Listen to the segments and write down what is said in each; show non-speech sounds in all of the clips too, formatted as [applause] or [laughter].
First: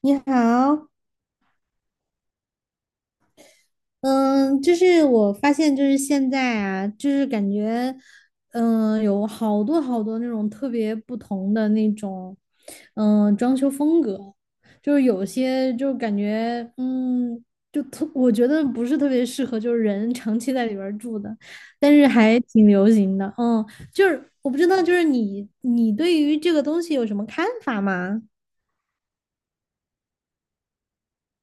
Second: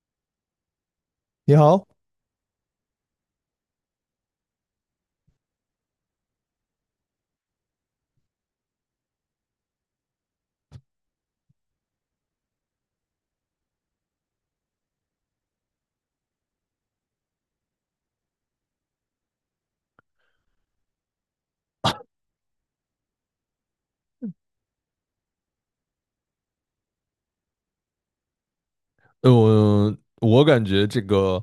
你好。你好。嗯，就是我发现，就是现在啊，就是感觉，有好多那种特别不同的那种，装修风格。就是有些就感觉，我觉得不是特别适合，就是人长期在里边儿住的，但是还挺流行的。嗯，就是我不知道，就是你对于这个东西有什么看法吗？嗯，我感觉这个，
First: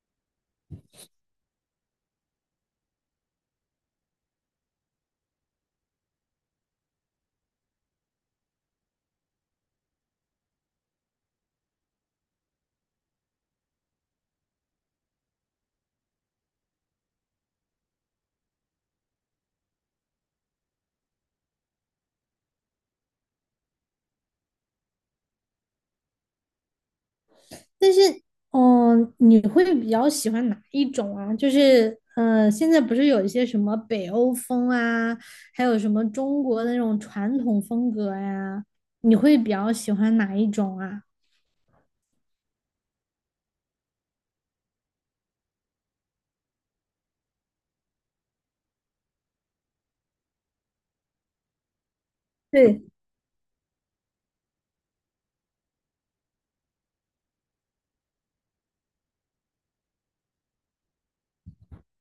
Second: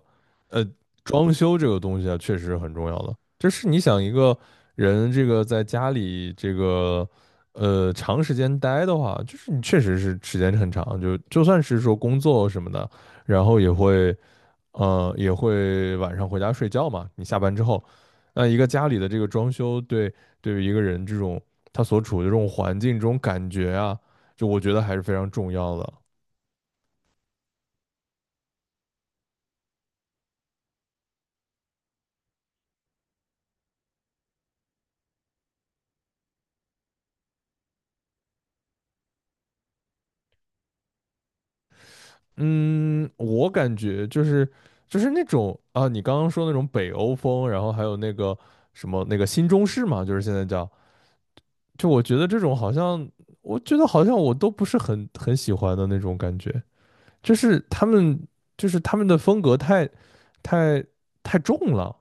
呃，装修这个东西啊，确实很重要的。就是你想一个人这个在家里这个，长时间待的话，就是你确实是时间很长，就算是说工作什么的，然后也会，也会晚上回家睡觉嘛。你下班之后，那一个家里的这个装修对于一个人这种他所处的这种环境、这种感觉啊，就我觉得还是非常重要的。但是，你会比较喜欢哪一种啊？就是，现在不是有一些什么北欧风啊，还有什么中国的那种传统风格呀、你会比较喜欢哪一种啊？嗯，我感觉就是那种啊，你刚刚说那种北欧风，然后还有那个什么那个新中式嘛，就是现在叫，就我觉得这种好对。像，我觉得好像我都不是很喜欢的那种感觉，就是他们就是他们的风格太太重了，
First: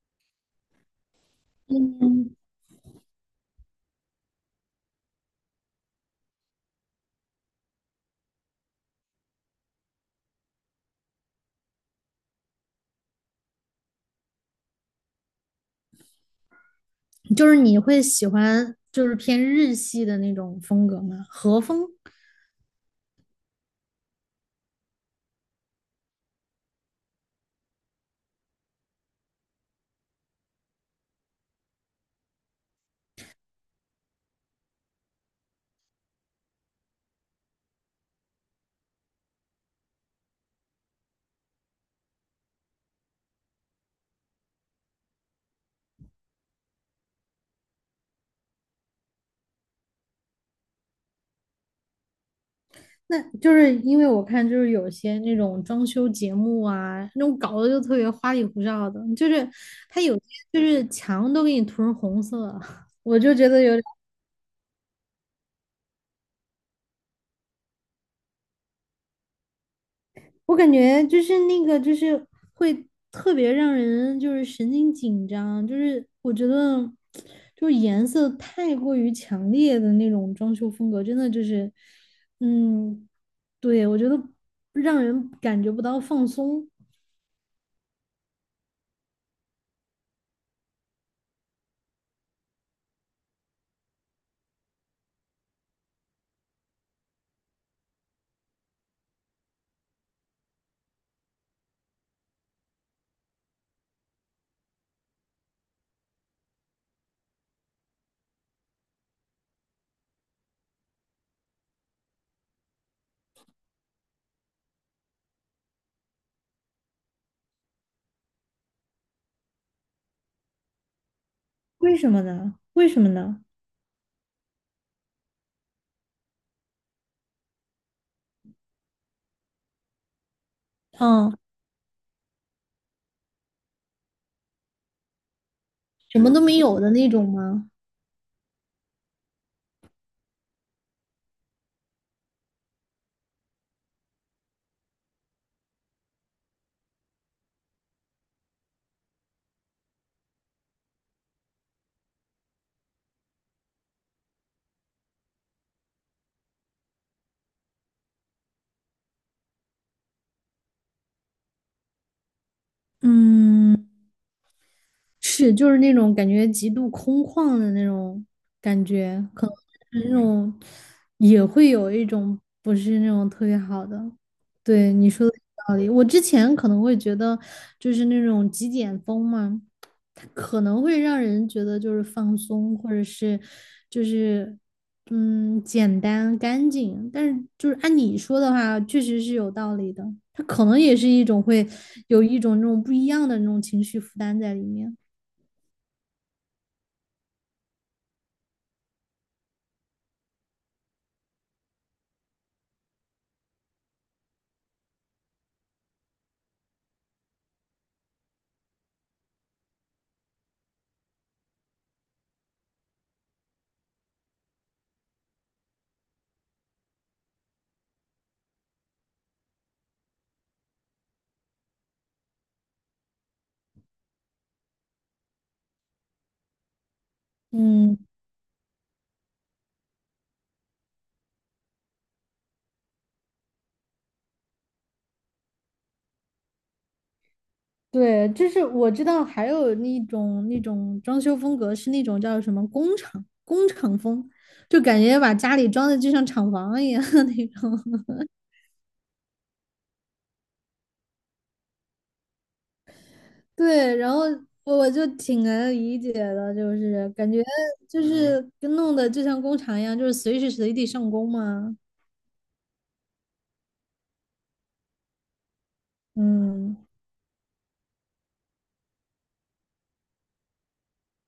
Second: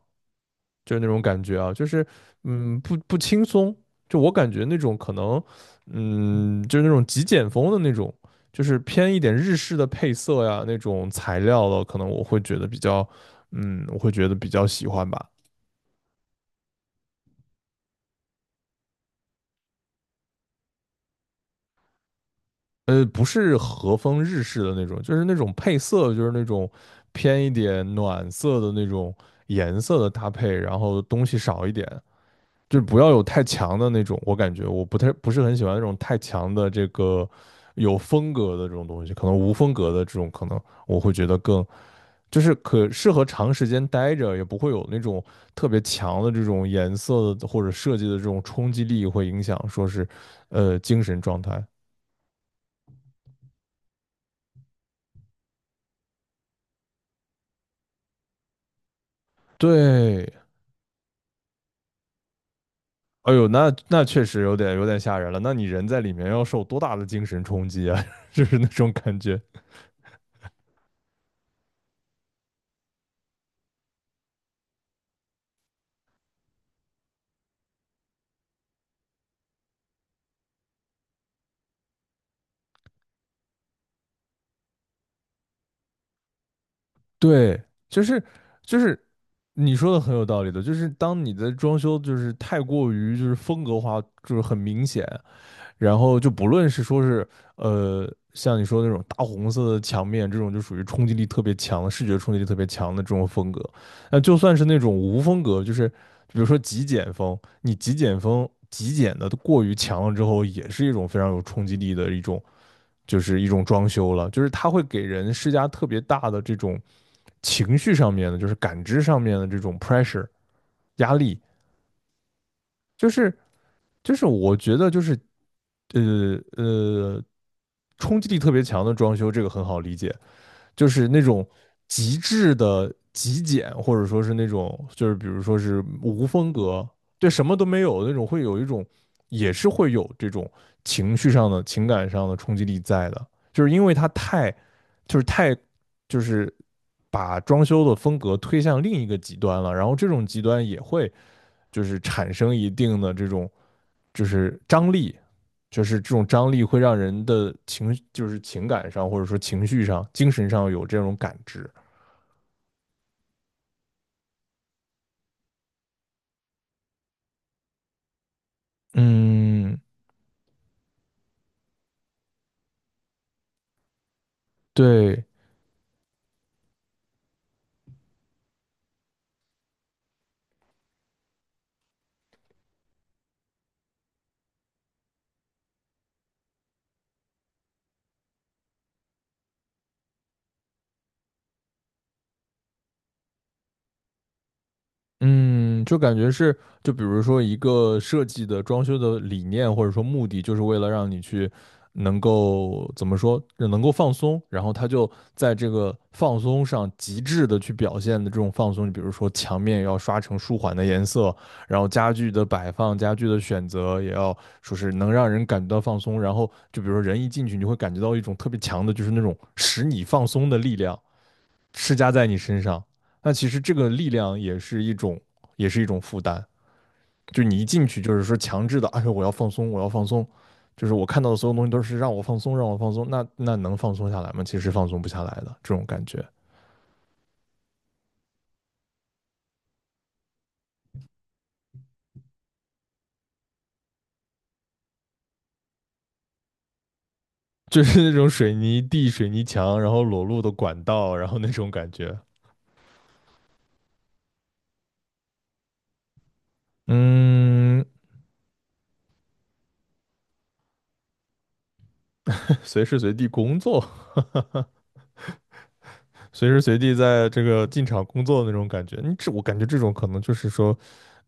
就是那种感觉啊，就是嗯，嗯不轻松，就我感觉那种可能，嗯，就是那种极简风的那种，就是偏一点日式的配色呀那种材料的，可能我会觉得比较，嗯，我会觉得比较喜欢吧。就是你会喜欢就是偏日系的那种风格吗？和风？呃，不是和风日式的那种，就是那种配色，就是那种偏一点暖色的那种颜色的搭配，然后东西少一点，就是不要有太强的那种，我感觉我不是很喜欢那种太强的这个有风格的这种东西，可能无风格的这种，可能我会觉得更就是可适合长时间待着，也不会有那种特别强的这种颜色的或者设计的这种冲击力，会影响说是精神状态。那就是因为我看，就是有些那种装修节目啊，那种搞的就特别花里胡哨的，就是它有些对，就是墙都给你涂成红色，[laughs] 我哎就呦，觉得那有点。那确实有点吓人了。那你人在里面要受多大的精神冲击啊？[laughs] 就是那种感觉。我感觉就是那个就是会特别让人就是神经紧张，就是我觉得就是颜色太过于强烈的那种装修风格，真的就是，嗯，对，我觉得让人感觉不到放松。对，就是就是你说的很有道理的，就是当你的装修就是太过于就是风格化，就是很明显，然后就不论是说是像你说的那种大红色的墙面，这种就属于冲击力特别强的视觉冲击力特别强的这种风格，那就算是那种无风格，就是比如说极简风，你极简风极简的过于强了之后，也是一种非常有冲击力的一种。就是一种装修了，就是它会给人施加特别大的这种情绪上面的，就是感知上面的这种 pressure 压力。为什么呢？为什就么是呢？就是我觉得就是，呃呃冲击力特别强的装修，这个很好理解，就是那嗯。种极致的极简，或者说是那种就是比如说是什无么都风没有格，的那种对什么都吗？没有那种，会有一种也是会有这种情绪上的、情感上的冲击力在的，就是因为它太就是太就是把装修的风格推向另一个极端了，然后这种极端也会就是产生一定的这种就是张力，就是这种张力会让人的情，就是情感上或者说情绪上、精神上有这种感知。嗯，是，就是那种感觉极度空旷的那种感觉，可能嗯，是那种也会有一种不是那种特别好的。对，你对，说的有道理。我之前可能会觉得就是那种极简风嘛，它可能会让人觉得就是放松，或者是就是嗯简单干净，但是就是按你说的话，确实是有道理的，它可能也是一种会有一种那种不一样的那种情绪负担在里面。嗯，就感觉是，就比如说一个设计的装修的理念或者说目的，就是为了让你去能够怎么说，能够放松，然后他就在这个放松上极致的去表现的这种放松，你比如说墙面要刷成舒缓的颜色，然后家具的摆放、家具的选择也要说是能让人感觉到放松，然后就比如说人一进去，你会感觉到一种特别强的，就是那种使你放松的力量。施加在你身上。那其实这个力量也是一种，也是一种负担。就你一进嗯，去，就是说强制的，哎呦，我要放松，我要放松，就是我看到的所有东西都是让我放松，让我放松。那那能放松下来吗？其实放松不下来的这种感觉。对，就是我知道还有那种那种装修风格是那种叫什么工厂风，就感觉把家里装的就像厂房一样 [laughs] 那就种。是那种水泥地、水泥墙，然后裸露的管道，然后那种感觉。[laughs] 对，然后我就挺能理解的，就是感觉嗯，就是跟弄的就像工厂一样，就是随时随地上工嘛。随时随地工作，[laughs] 哈哈哈，随时随嗯。地在这个进厂工作的那种感觉。你这我感觉这种可能就是说，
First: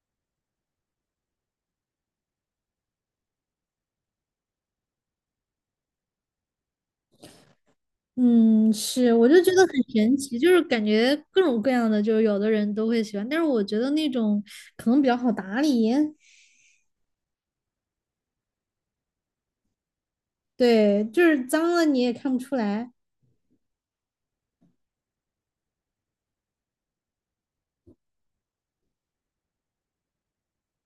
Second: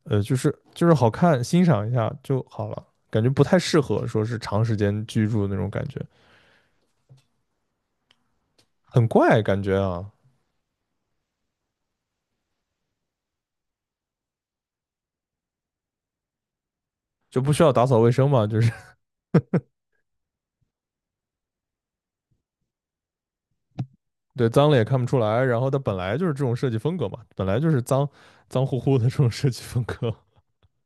就是好看，欣赏一下就好了，感觉不太适合说是长时间居住那种感觉，嗯，很是，我怪就觉感得很觉啊，神奇，就是感觉各种各样的，就是有的人都会喜欢，但是我觉得那种可能比较好打理。就不需要打扫卫生嘛，就是 对，就是脏了你也看不出来。[laughs] 对，脏了也看不出来，然后它本来就是这种设计风格嘛，本来就是脏乎乎的这种设计风格，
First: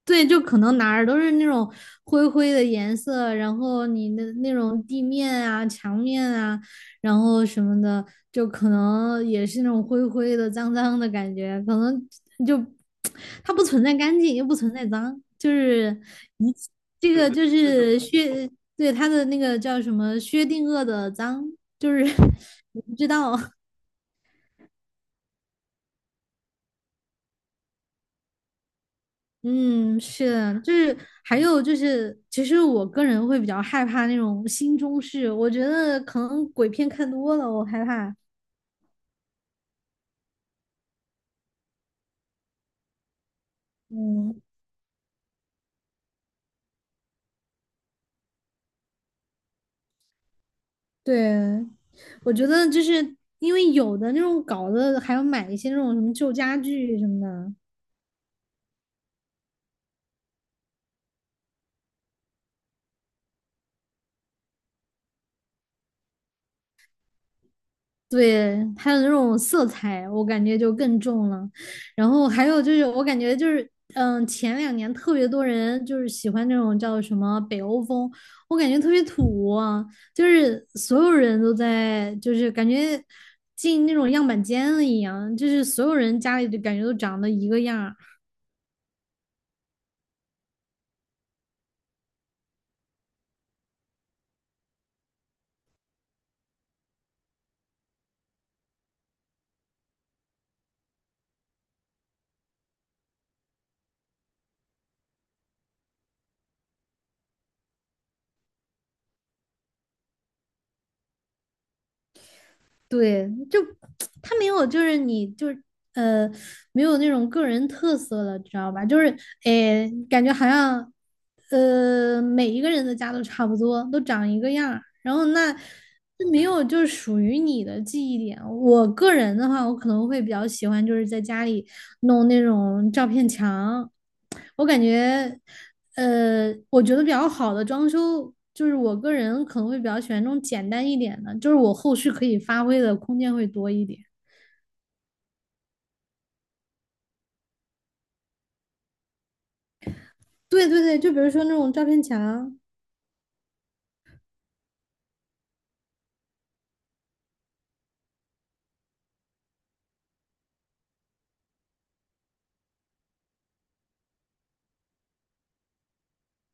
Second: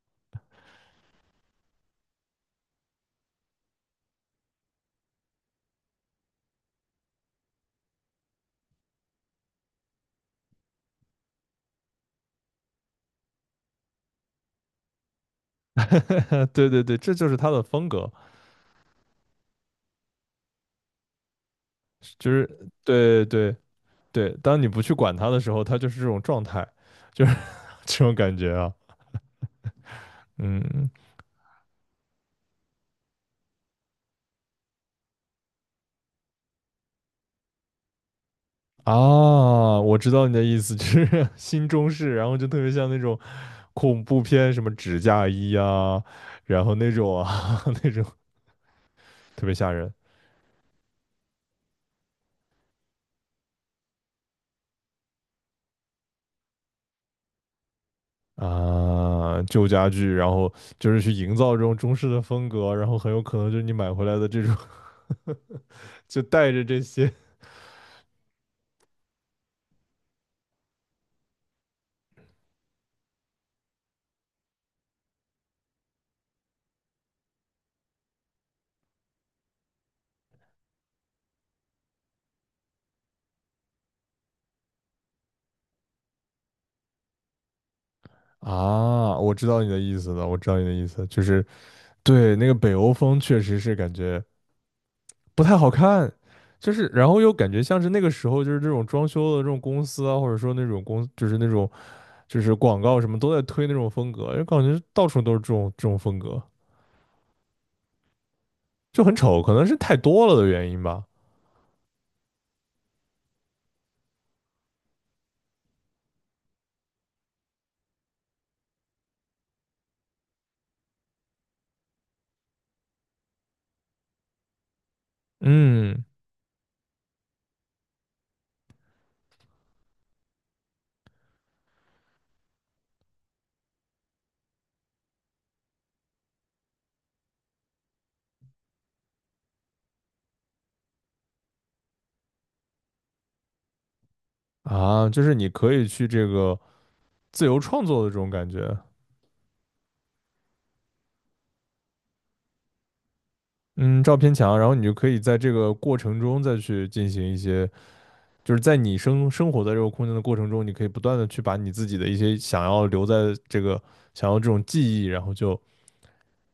对，就可能哪儿都是那种灰灰的颜色，然后你的那种地面啊、墙面啊，然后什么的，就可能也是那种灰灰的、脏脏的感觉。可能就它不存在干净，又不存在脏，就是 [laughs] 啊，一对起。对对，这这就个是就它的风是格，对，它的那个叫什么薛定谔的脏，就是 就 [laughs] 是你不知对道。对 [laughs] 对，当你不去管它的时候，它就是这种状态，就是 [laughs] 这种感觉啊，嗯，是的。就嗯。是还有就是，其实我个人会比较害怕那种新中式，我觉得可能鬼片看多了，我害怕。啊，我知道你的意思，就是 [laughs] 新中式，然后就特别像那种恐怖嗯，片，什么纸嫁衣啊，然后那种啊 [laughs] 那种特别吓人对，我觉得就是因为有的那种搞的，还要买一些那种什么旧家具什么的。啊，旧家具，然后就是去营造这种中式的风格，然后很有可能就是你买回来的这种 [laughs] 就带着这些对，它的那种色彩，我感觉就更重了。然后还有就是，我感觉就是，前两年特别多人就是喜欢那种叫什么北欧风，我感觉特别土啊，就是所有人都在，就是感觉进那种样板间了一样，就是所有人家里就感觉都长得一个样儿。啊，我知道你的意思了，我知道你的意思，就是对那个北欧风确实是感觉不太好看。就是，然后又感觉像是那个时候，就是这种装修的这种公司啊，或者说那种公，就是那种就是广告什么都在推那种风格，就感觉到处都是这种风格，就很丑，可能是太多了的原因吧。对，就 [tsk] 他没有，就是呃，没有那种个人特色了，知道吧？就是诶，感觉好像，每一个人的家都差不多，都长一个样儿，然后那嗯，就没有就是属于你的记忆点。我个人的话，我可能会比较喜欢就是在家里，弄那种照片墙。我感觉，我觉得比较好的装修，就是我个人可能会比较喜欢那种简单一点的，就是我后续可以发挥的空间会多一点。啊，就是你可以去这个自由创作的这种感觉，对对对，就比如说那种照片墙。嗯，照片墙，然后你就可以在这个过程中再去进行一些，就是在你生活在这个空间的过程中，你可以不断的去把你自己的一些想要留在这个想要这种记忆，然后就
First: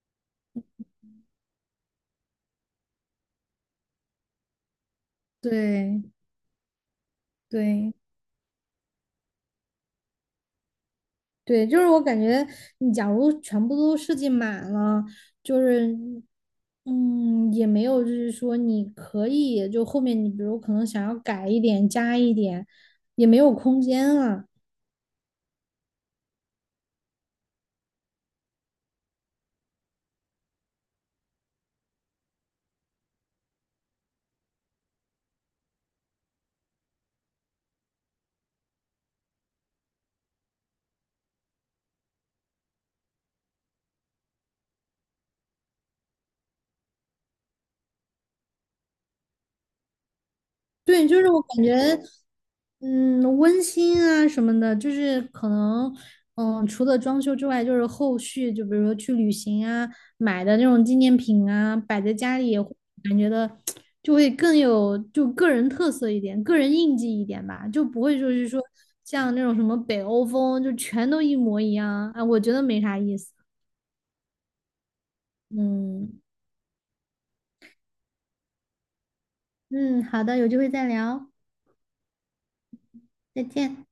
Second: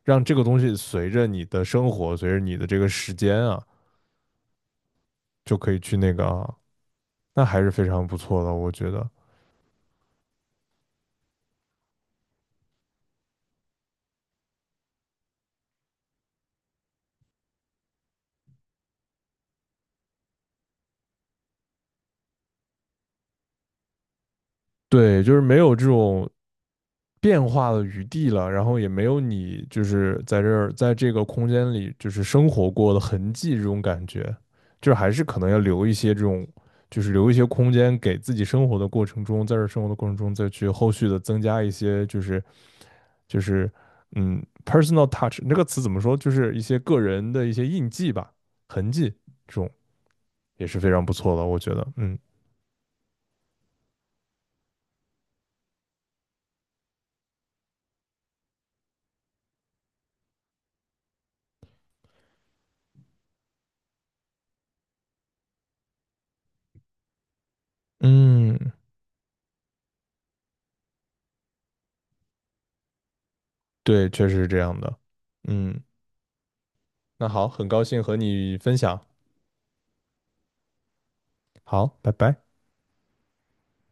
让这个东西随着你的生活，随着你的这个时间啊，就可以去对那个啊，那还是非对常不错的，我觉得。对，就是我感觉你假如全部都设计满了，就是嗯，也没有就是说你可以就后面你比如可能想要改一点加一点，也没有空间了。对，就是没有这种变化的余地了，然后也没有你就是在这个空间里就是生活过的痕迹这种感觉，就是还是可能要留一些这种，就是留一些空间给自己生活的过程中，在这生活的过程中再去后续的增加一些，就是，就是，嗯，personal touch 这个词怎么说，就是一些个人的一些印记吧，痕迹，这种也是非常对，不就是错我的，我感觉觉，得，嗯。嗯，温馨啊什么的，就是可能，除了装修之外，就是后续就比如说去旅行啊，买的那种纪念品啊，摆在家里，感觉的就会更有就个人特色一点，个人印记一点吧，就不会就是说嗯，像那种什么北欧风，就全都一模一样啊，我觉得没啥意思。对，确实是这样的。嗯，嗯。那好，很高兴和你分享。嗯，好的，有机会再聊。好，拜拜。再见。